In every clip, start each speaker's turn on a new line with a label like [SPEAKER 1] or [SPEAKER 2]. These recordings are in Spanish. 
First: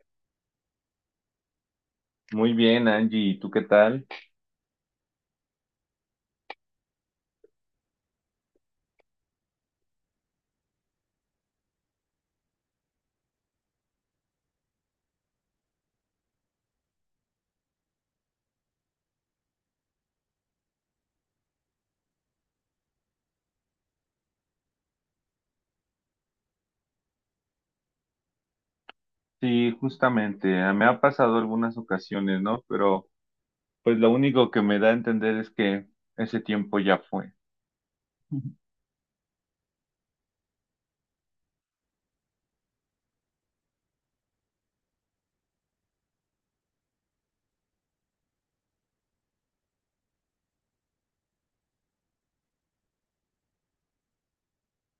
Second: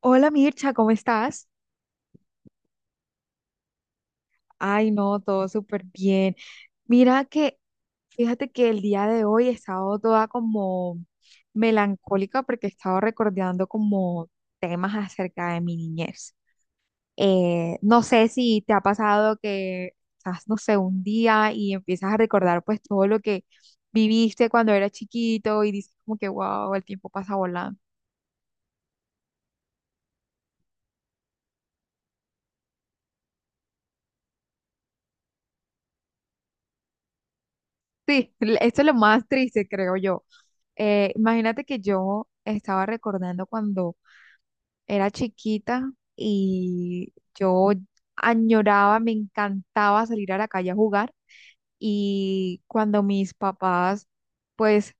[SPEAKER 1] Hola Mircha, ¿cómo estás?
[SPEAKER 2] Muy bien, Angie, ¿y tú qué tal?
[SPEAKER 1] Ay, no, todo súper bien. Mira que, fíjate que el día de hoy he estado toda como melancólica porque he estado recordando como temas acerca de mi niñez. No sé si te ha pasado que estás, no sé, un día y empiezas a recordar pues todo lo que viviste cuando eras chiquito y dices como que, wow, el tiempo pasa volando.
[SPEAKER 2] Sí, justamente, me ha pasado algunas ocasiones, ¿no? Pero pues lo único que me da a entender es que ese tiempo ya fue.
[SPEAKER 1] Sí, esto es lo más triste, creo yo. Imagínate que yo estaba recordando cuando era chiquita y yo añoraba, me encantaba salir a la calle a jugar y cuando mis papás pues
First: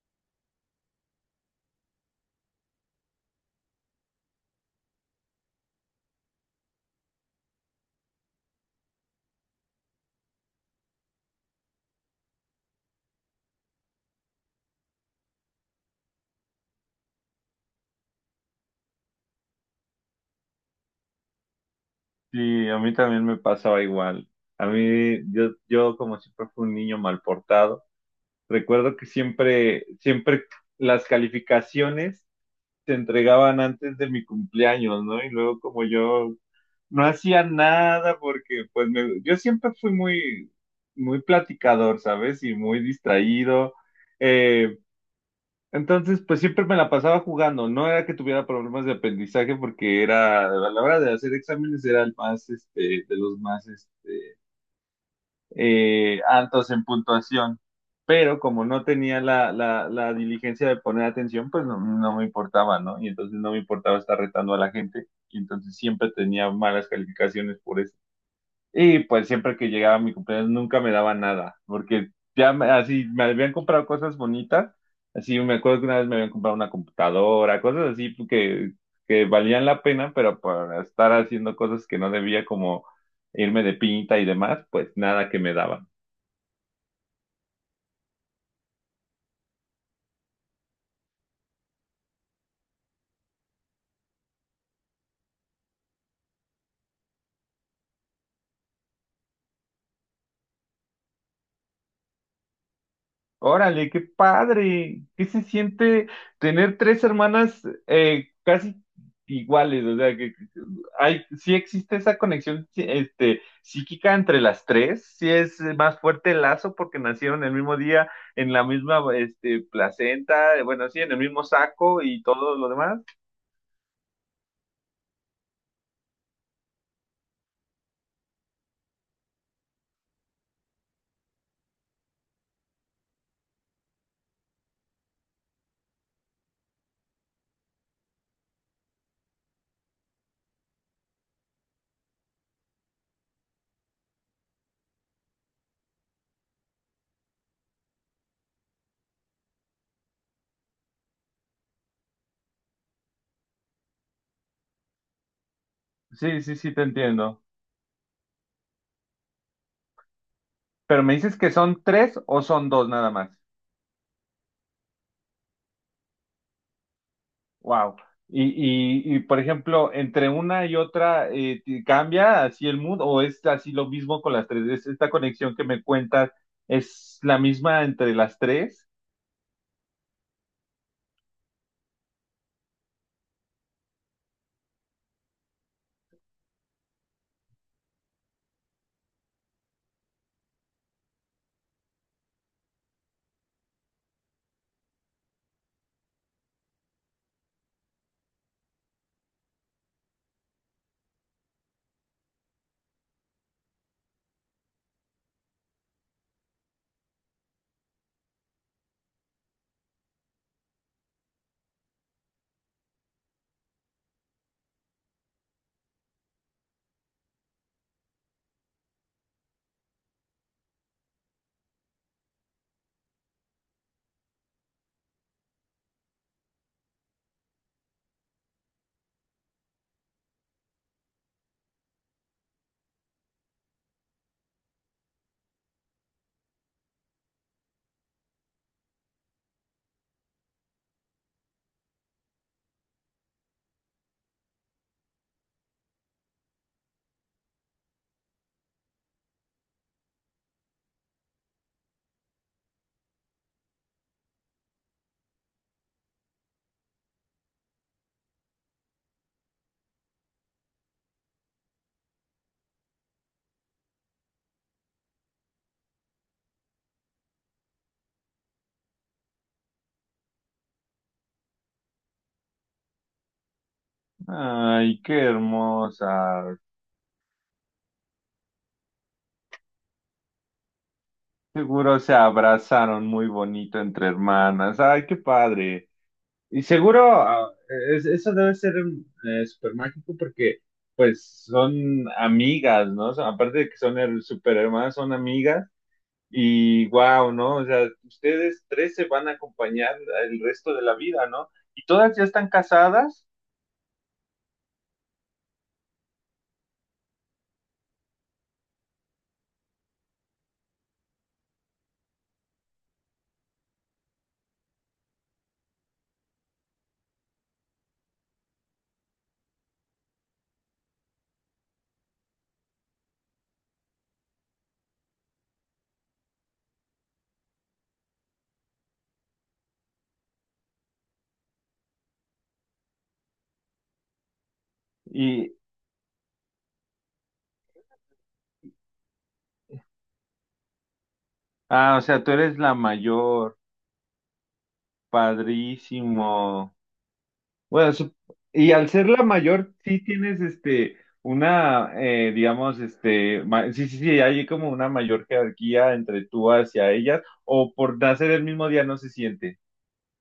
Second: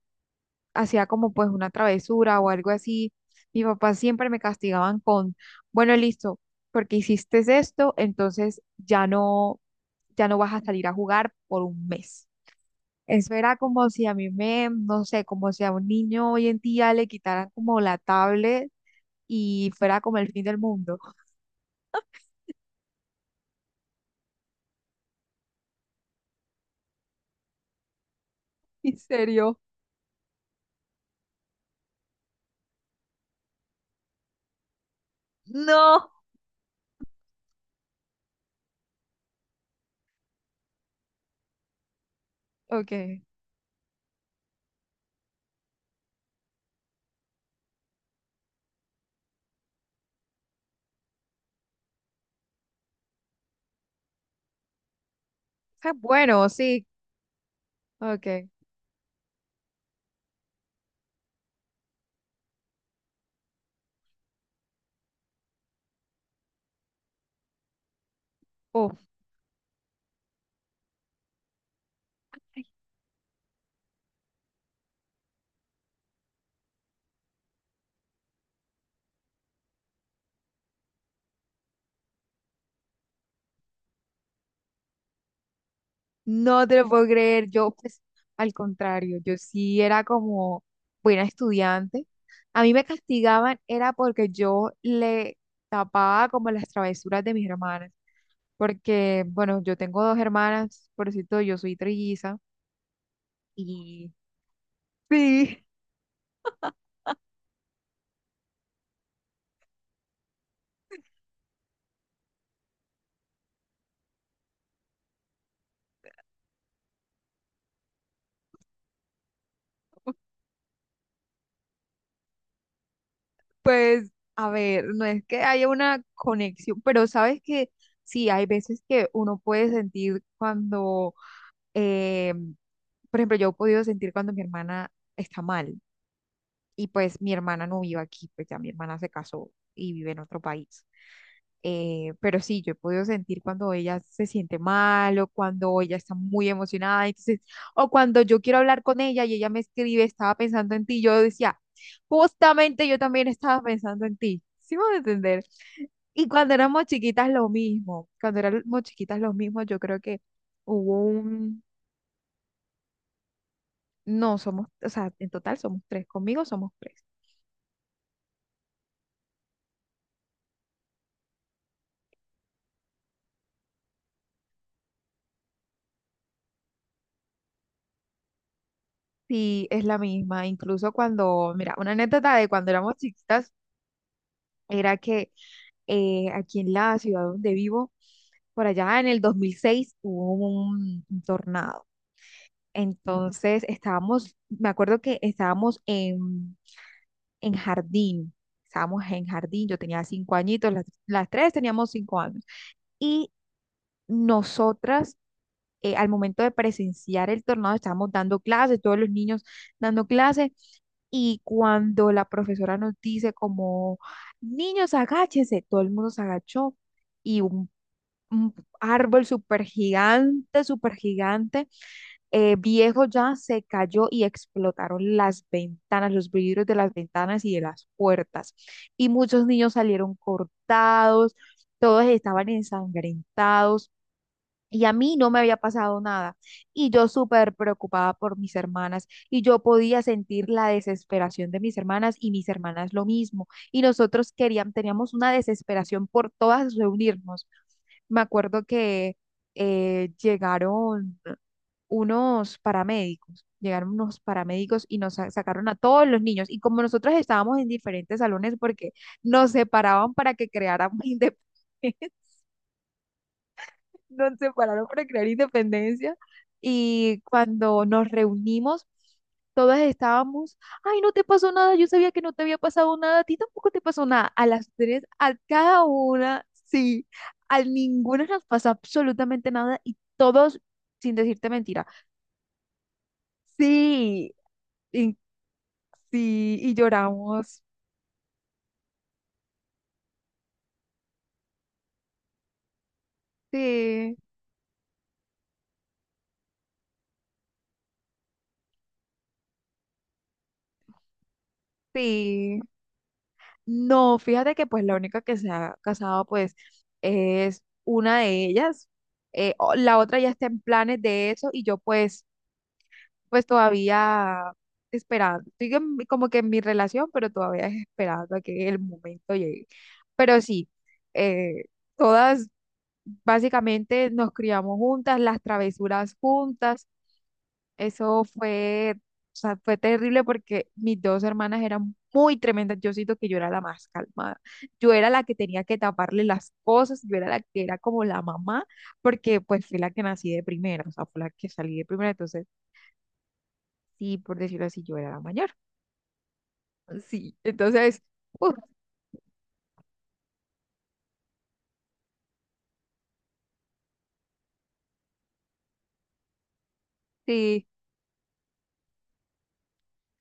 [SPEAKER 1] hacía como pues una travesura o algo así, mis papás siempre me castigaban con, bueno, listo, porque hiciste esto, entonces ya no vas a salir a jugar por un mes. Eso era como si a mí me, no sé, como si a un niño hoy en día le quitaran como la tablet y fuera como el fin del mundo.
[SPEAKER 2] Sí, a mí también me pasaba igual. A mí, yo como siempre fui un niño mal portado, recuerdo
[SPEAKER 1] ¿En
[SPEAKER 2] que
[SPEAKER 1] serio?
[SPEAKER 2] siempre las calificaciones se entregaban antes de mi cumpleaños, ¿no? Y luego como
[SPEAKER 1] No.
[SPEAKER 2] yo no hacía nada porque yo siempre fui muy platicador, ¿sabes? Y muy
[SPEAKER 1] Ok.
[SPEAKER 2] distraído. Eh, entonces, pues siempre me la pasaba jugando. No era que tuviera problemas de aprendizaje porque era, a la hora de hacer exámenes era el más, este, de los más, este,
[SPEAKER 1] Ah, bueno,
[SPEAKER 2] altos en
[SPEAKER 1] sí.
[SPEAKER 2] puntuación. Pero
[SPEAKER 1] Ok.
[SPEAKER 2] como no tenía la diligencia de poner atención, pues no, no me importaba, ¿no? Y entonces no me importaba estar retando a la gente. Y entonces siempre tenía malas calificaciones por eso.
[SPEAKER 1] Uf,
[SPEAKER 2] Y pues siempre que llegaba mi cumpleaños nunca me daba nada, porque así me habían comprado cosas bonitas, así me acuerdo que una vez me habían comprado una computadora, cosas así que valían la pena, pero por estar haciendo cosas que no debía como irme de pinta y demás, pues nada que me daba.
[SPEAKER 1] no te lo puedo creer. Yo, pues, al contrario, yo sí era como buena estudiante. A mí me castigaban era porque yo le tapaba como las travesuras de mis hermanas. Porque, bueno, yo tengo dos hermanas, por cierto, yo soy trilliza.
[SPEAKER 2] Órale, qué
[SPEAKER 1] Y
[SPEAKER 2] padre. ¿Qué se
[SPEAKER 1] sí,
[SPEAKER 2] siente tener tres hermanas casi iguales? O sea, que hay, sí existe esa conexión sí, este, psíquica entre las tres. Sí es más fuerte el lazo porque nacieron el mismo día en la misma este, placenta, bueno, sí, en el mismo saco y todo lo demás.
[SPEAKER 1] pues a ver, no es que haya una conexión, pero sabes que sí, hay veces que uno puede sentir cuando, eh, por ejemplo, yo he podido sentir cuando mi hermana está mal y pues mi hermana no vive aquí, pues ya mi hermana se casó y vive en otro país. Pero sí, yo he podido sentir cuando ella se siente mal o cuando ella está muy emocionada, entonces, o cuando yo quiero hablar con ella y ella me escribe, estaba pensando en ti, yo decía, justamente yo también estaba pensando en ti, ¿sí me voy a entender? Y
[SPEAKER 2] Sí,
[SPEAKER 1] cuando
[SPEAKER 2] sí, sí, te
[SPEAKER 1] éramos chiquitas
[SPEAKER 2] entiendo.
[SPEAKER 1] lo mismo, cuando éramos chiquitas lo mismo, yo creo que hubo
[SPEAKER 2] Pero me dices que
[SPEAKER 1] un,
[SPEAKER 2] son tres o son dos nada más.
[SPEAKER 1] no, somos, o sea, en total somos tres, conmigo somos tres.
[SPEAKER 2] Wow. Y por ejemplo, entre una y otra, ¿te ¿cambia así el mood o es así lo mismo con las tres? ¿Es esta conexión que me cuentas es la misma entre las tres?
[SPEAKER 1] Sí, es la misma, incluso cuando, mira, una anécdota de cuando éramos chiquitas era que aquí en la ciudad donde vivo, por allá en el 2006 hubo un tornado. Entonces estábamos, me acuerdo que en jardín, estábamos en jardín, yo tenía 5 añitos, las tres teníamos 5 años. Y nosotras, al momento de presenciar el tornado, estábamos dando clases, todos los niños dando clases, y cuando la profesora nos dice como, niños, agáchense, todo el mundo se agachó. Y un árbol súper gigante, viejo ya, se cayó y explotaron las ventanas, los vidrios de las ventanas y de las puertas. Y muchos niños salieron cortados, todos estaban ensangrentados. Y a mí no me había pasado nada. Y yo súper preocupada por mis hermanas. Y yo podía sentir la desesperación de mis hermanas y mis hermanas lo mismo. Y nosotros queríamos, teníamos una desesperación por todas reunirnos. Me acuerdo que eh, llegaron llegaron unos paramédicos y nos sacaron a todos los niños. Y como nosotros estábamos en diferentes salones porque nos separaban para que creáramos independencia nos separaron para no crear independencia y cuando nos reunimos, todas estábamos, ay, no te pasó nada, yo sabía que no te había pasado nada, a ti tampoco te pasó nada. A las
[SPEAKER 2] Ay,
[SPEAKER 1] tres,
[SPEAKER 2] qué
[SPEAKER 1] a cada una,
[SPEAKER 2] hermosa.
[SPEAKER 1] sí, a ninguna nos pasó absolutamente nada y todos, sin decirte mentira,
[SPEAKER 2] Seguro se abrazaron muy bonito entre
[SPEAKER 1] sí,
[SPEAKER 2] hermanas. Ay, qué
[SPEAKER 1] y,
[SPEAKER 2] padre.
[SPEAKER 1] sí,
[SPEAKER 2] Y
[SPEAKER 1] y
[SPEAKER 2] seguro, ah,
[SPEAKER 1] lloramos,
[SPEAKER 2] eso debe ser súper mágico porque pues son amigas, ¿no? O sea, aparte de que
[SPEAKER 1] sí,
[SPEAKER 2] súper hermanas, son amigas. Y wow, ¿no? O sea, ustedes tres se van a acompañar el resto de la vida, ¿no? Y todas ya están
[SPEAKER 1] sí.
[SPEAKER 2] casadas
[SPEAKER 1] No, fíjate que pues la única que se ha casado pues es una de ellas. La otra ya está en planes de eso y yo pues pues todavía esperando. Como que en mi relación, pero todavía es esperando a que el momento llegue. Pero sí, eh, todas básicamente nos criamos juntas, las travesuras juntas, eso fue, o sea, fue terrible porque mis dos hermanas eran muy tremendas. Yo siento que yo era la más calmada. Yo era la que
[SPEAKER 2] y,
[SPEAKER 1] tenía que taparle las cosas, yo era la que era como la mamá, porque pues fui la que nací de primera, o sea, fue la que salí de
[SPEAKER 2] ah, o
[SPEAKER 1] primera.
[SPEAKER 2] sea, tú
[SPEAKER 1] Entonces,
[SPEAKER 2] eres la mayor,
[SPEAKER 1] sí, por decirlo así, yo era la mayor.
[SPEAKER 2] padrísimo.
[SPEAKER 1] Sí,
[SPEAKER 2] Bueno,
[SPEAKER 1] entonces,
[SPEAKER 2] sup-
[SPEAKER 1] uf,
[SPEAKER 2] y al ser la mayor, sí tienes este, una, digamos, este, sí, sí, sí, hay como una mayor jerarquía entre tú hacia ellas,
[SPEAKER 1] sí.
[SPEAKER 2] o por nacer el mismo día no se siente.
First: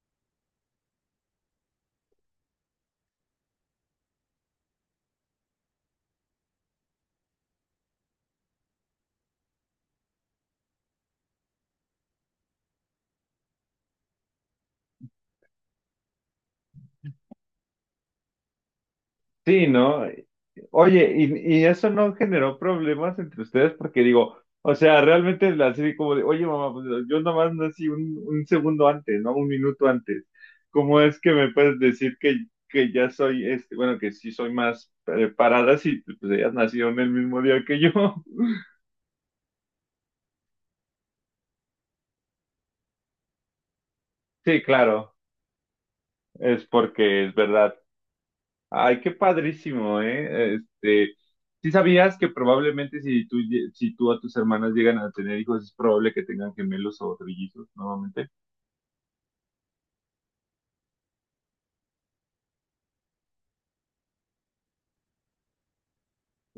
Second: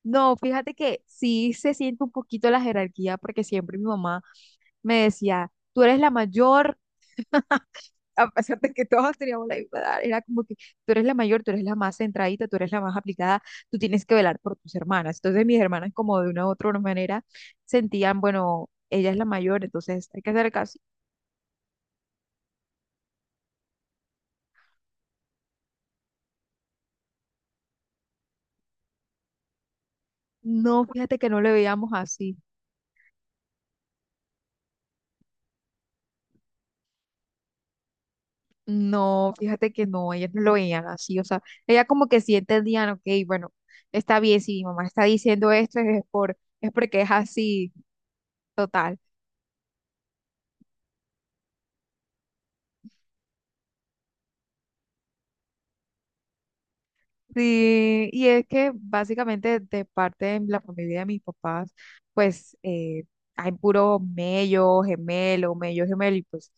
[SPEAKER 1] No, fíjate que sí se siente un poquito la jerarquía porque siempre mi mamá me decía, tú eres la mayor, a pesar de que todos teníamos la misma edad, era como que tú eres la mayor, tú eres la más centradita, tú eres la más aplicada, tú tienes que velar por tus hermanas. Entonces mis hermanas como de una u otra manera sentían, bueno, ella es la mayor,
[SPEAKER 2] Sí, ¿no?
[SPEAKER 1] entonces hay que hacer caso.
[SPEAKER 2] Oye, y eso no generó problemas entre ustedes porque digo, o sea, realmente la serie como de, oye mamá, pues yo nomás nací un segundo antes, ¿no? Un minuto antes.
[SPEAKER 1] No,
[SPEAKER 2] ¿Cómo
[SPEAKER 1] fíjate
[SPEAKER 2] es
[SPEAKER 1] que
[SPEAKER 2] que
[SPEAKER 1] no
[SPEAKER 2] me
[SPEAKER 1] le
[SPEAKER 2] puedes
[SPEAKER 1] veíamos
[SPEAKER 2] decir
[SPEAKER 1] así.
[SPEAKER 2] que ya soy este, bueno, que sí soy más preparada si pues ellas nacieron el mismo día que yo?
[SPEAKER 1] No, fíjate que no, ellas no lo veían así. O sea, ella como que sí entendían, ok, bueno, está bien, si
[SPEAKER 2] Sí,
[SPEAKER 1] mi mamá está
[SPEAKER 2] claro,
[SPEAKER 1] diciendo esto es por,
[SPEAKER 2] es
[SPEAKER 1] es porque es
[SPEAKER 2] porque es
[SPEAKER 1] así,
[SPEAKER 2] verdad.
[SPEAKER 1] total.
[SPEAKER 2] Ay, qué padrísimo, ¿eh? Este, ¿sí sabías que probablemente si si tú a tus hermanas llegan a tener hijos, es probable que tengan gemelos o trillizos
[SPEAKER 1] Sí,
[SPEAKER 2] nuevamente?
[SPEAKER 1] y es que básicamente de parte de la familia de mis papás, pues hay puro mello, gemelo, y pues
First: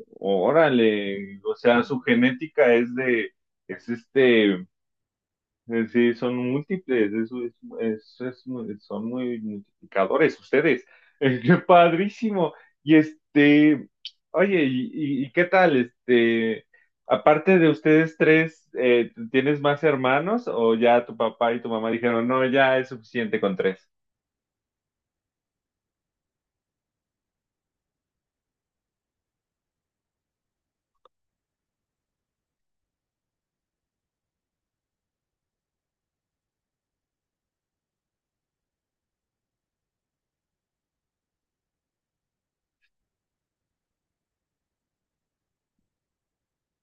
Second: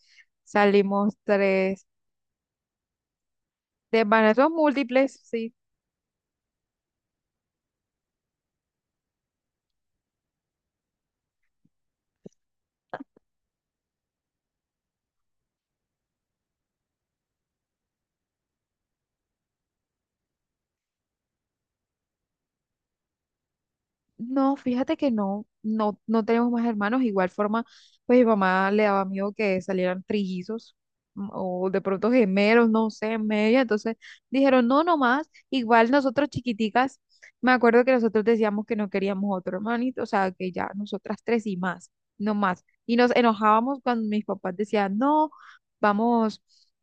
[SPEAKER 1] salimos
[SPEAKER 2] Órale, o sea,
[SPEAKER 1] tres
[SPEAKER 2] su genética es de, es
[SPEAKER 1] de embarazos
[SPEAKER 2] este,
[SPEAKER 1] múltiples, sí.
[SPEAKER 2] sí, son múltiples, eso es, son muy multiplicadores ustedes. Qué padrísimo. Y este, oye, ¿y qué tal? Este, aparte de ustedes tres, ¿tienes más hermanos o ya tu papá y tu mamá dijeron, no, ya es suficiente con tres?
[SPEAKER 1] No, fíjate que no, no tenemos más hermanos. Igual forma, pues mi mamá le daba miedo que salieran trillizos o de pronto gemelos, no sé, en medio. Entonces dijeron, no, no más. Igual nosotros chiquiticas, me acuerdo que nosotros decíamos que no queríamos otro hermanito, o sea, que ya nosotras tres y más, no más. Y nos enojábamos cuando mis papás decían, no, vamos,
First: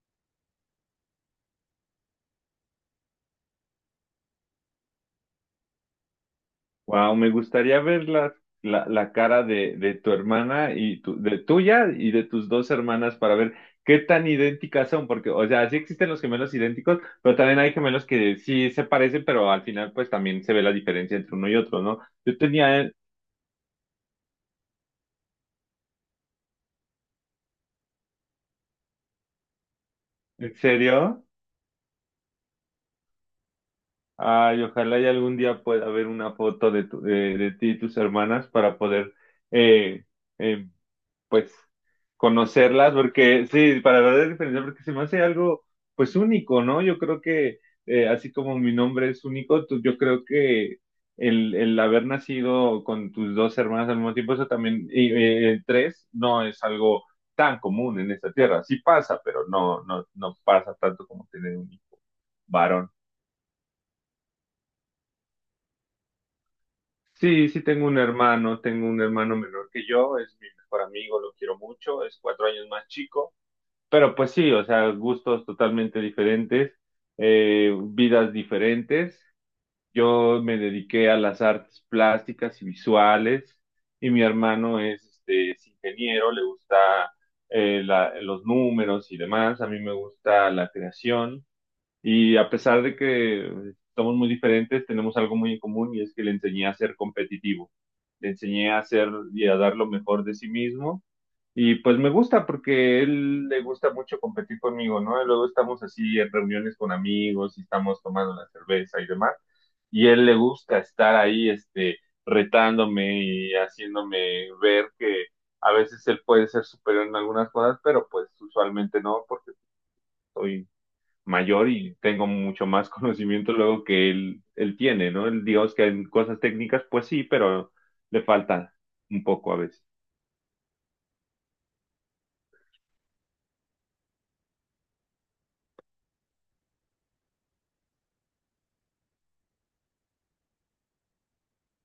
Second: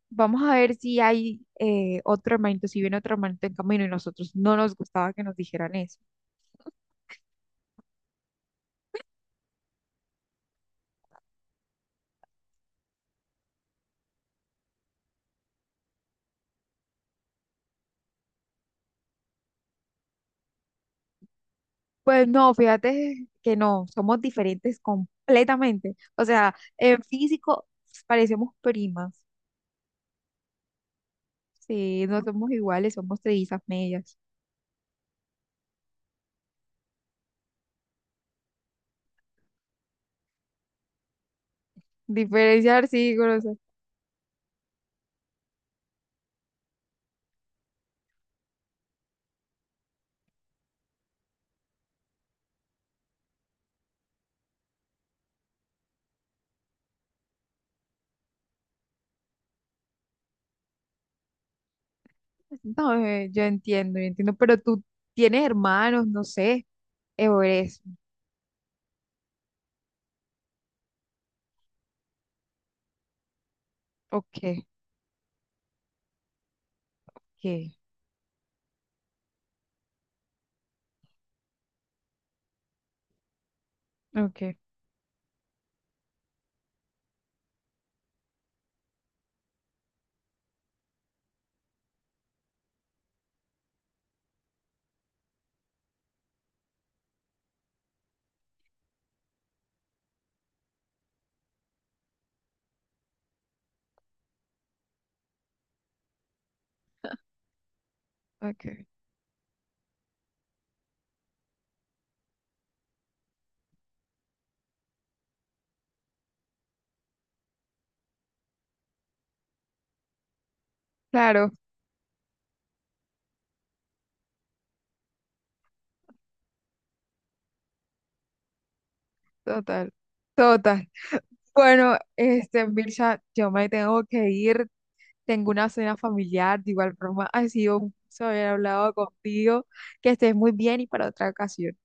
[SPEAKER 1] vamos a ver si hay otro hermanito, si viene otro hermanito en camino. Y nosotros no nos gustaba que nos dijeran eso.
[SPEAKER 2] Wow, me gustaría ver la cara de tu hermana y tu, de tuya y de tus dos hermanas para ver qué tan idénticas son, porque, o sea, sí existen los gemelos idénticos, pero también hay gemelos que sí se parecen, pero al final pues también se ve la diferencia entre uno y otro, ¿no?
[SPEAKER 1] Pues
[SPEAKER 2] Yo
[SPEAKER 1] no,
[SPEAKER 2] tenía,
[SPEAKER 1] fíjate que no, somos diferentes completamente. O sea, en físico parecemos primas.
[SPEAKER 2] ¿En serio?
[SPEAKER 1] Sí, no somos iguales, somos trillizas medias.
[SPEAKER 2] Ay, ojalá y algún día pueda ver una foto de, de ti y tus hermanas para poder eh, eh, pues,
[SPEAKER 1] Diferenciar,
[SPEAKER 2] conocerlas,
[SPEAKER 1] sí,
[SPEAKER 2] porque
[SPEAKER 1] conocer.
[SPEAKER 2] sí, para ver la diferencia, porque se me hace algo, pues, único, ¿no? Yo creo que, así como mi nombre es único, yo creo que el haber nacido con tus dos hermanas al mismo tiempo, eso también, y, tres, no es algo tan común en esta tierra. Sí pasa, pero no, no, no pasa tanto como tener un hijo varón.
[SPEAKER 1] No, yo entiendo, yo entiendo. Pero tú tienes hermanos, no sé, o
[SPEAKER 2] Sí, sí
[SPEAKER 1] eres.
[SPEAKER 2] tengo un hermano menor que yo, es mi mejor amigo, lo quiero mucho, es cuatro años más chico. Pero pues sí,
[SPEAKER 1] Ok,
[SPEAKER 2] o sea, gustos totalmente diferentes,
[SPEAKER 1] ok,
[SPEAKER 2] vidas diferentes. Yo me dediqué a las artes plásticas y visuales y mi
[SPEAKER 1] ok,
[SPEAKER 2] hermano es, este, es ingeniero, le gusta los números y demás. A mí me gusta la creación y a pesar de que somos muy diferentes, tenemos algo muy en común y es que le enseñé a ser competitivo. Le enseñé a ser y a dar lo mejor de sí mismo y pues me gusta porque él le gusta mucho competir conmigo, ¿no? Y luego estamos así en reuniones con amigos y estamos tomando la
[SPEAKER 1] ok.
[SPEAKER 2] cerveza y demás. Y él le gusta estar ahí, este, retándome y haciéndome ver que a veces él puede ser superior en algunas cosas, pero pues usualmente no, porque soy
[SPEAKER 1] Claro,
[SPEAKER 2] mayor y tengo mucho más conocimiento luego que él tiene, ¿no? Él, digamos que en cosas técnicas, pues sí, pero le falta un poco a veces.
[SPEAKER 1] total. Total. Bueno, este, Mirza, yo me tengo que ir. Tengo una cena familiar, de igual forma ha sido un gusto haber hablado contigo. Que estés muy bien y para otra ocasión.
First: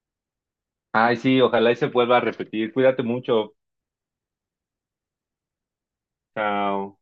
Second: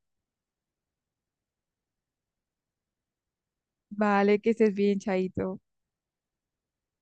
[SPEAKER 2] Ay, sí, ojalá y se vuelva a repetir. Cuídate mucho.
[SPEAKER 1] Vale, que estés bien, Chaito.
[SPEAKER 2] Chao.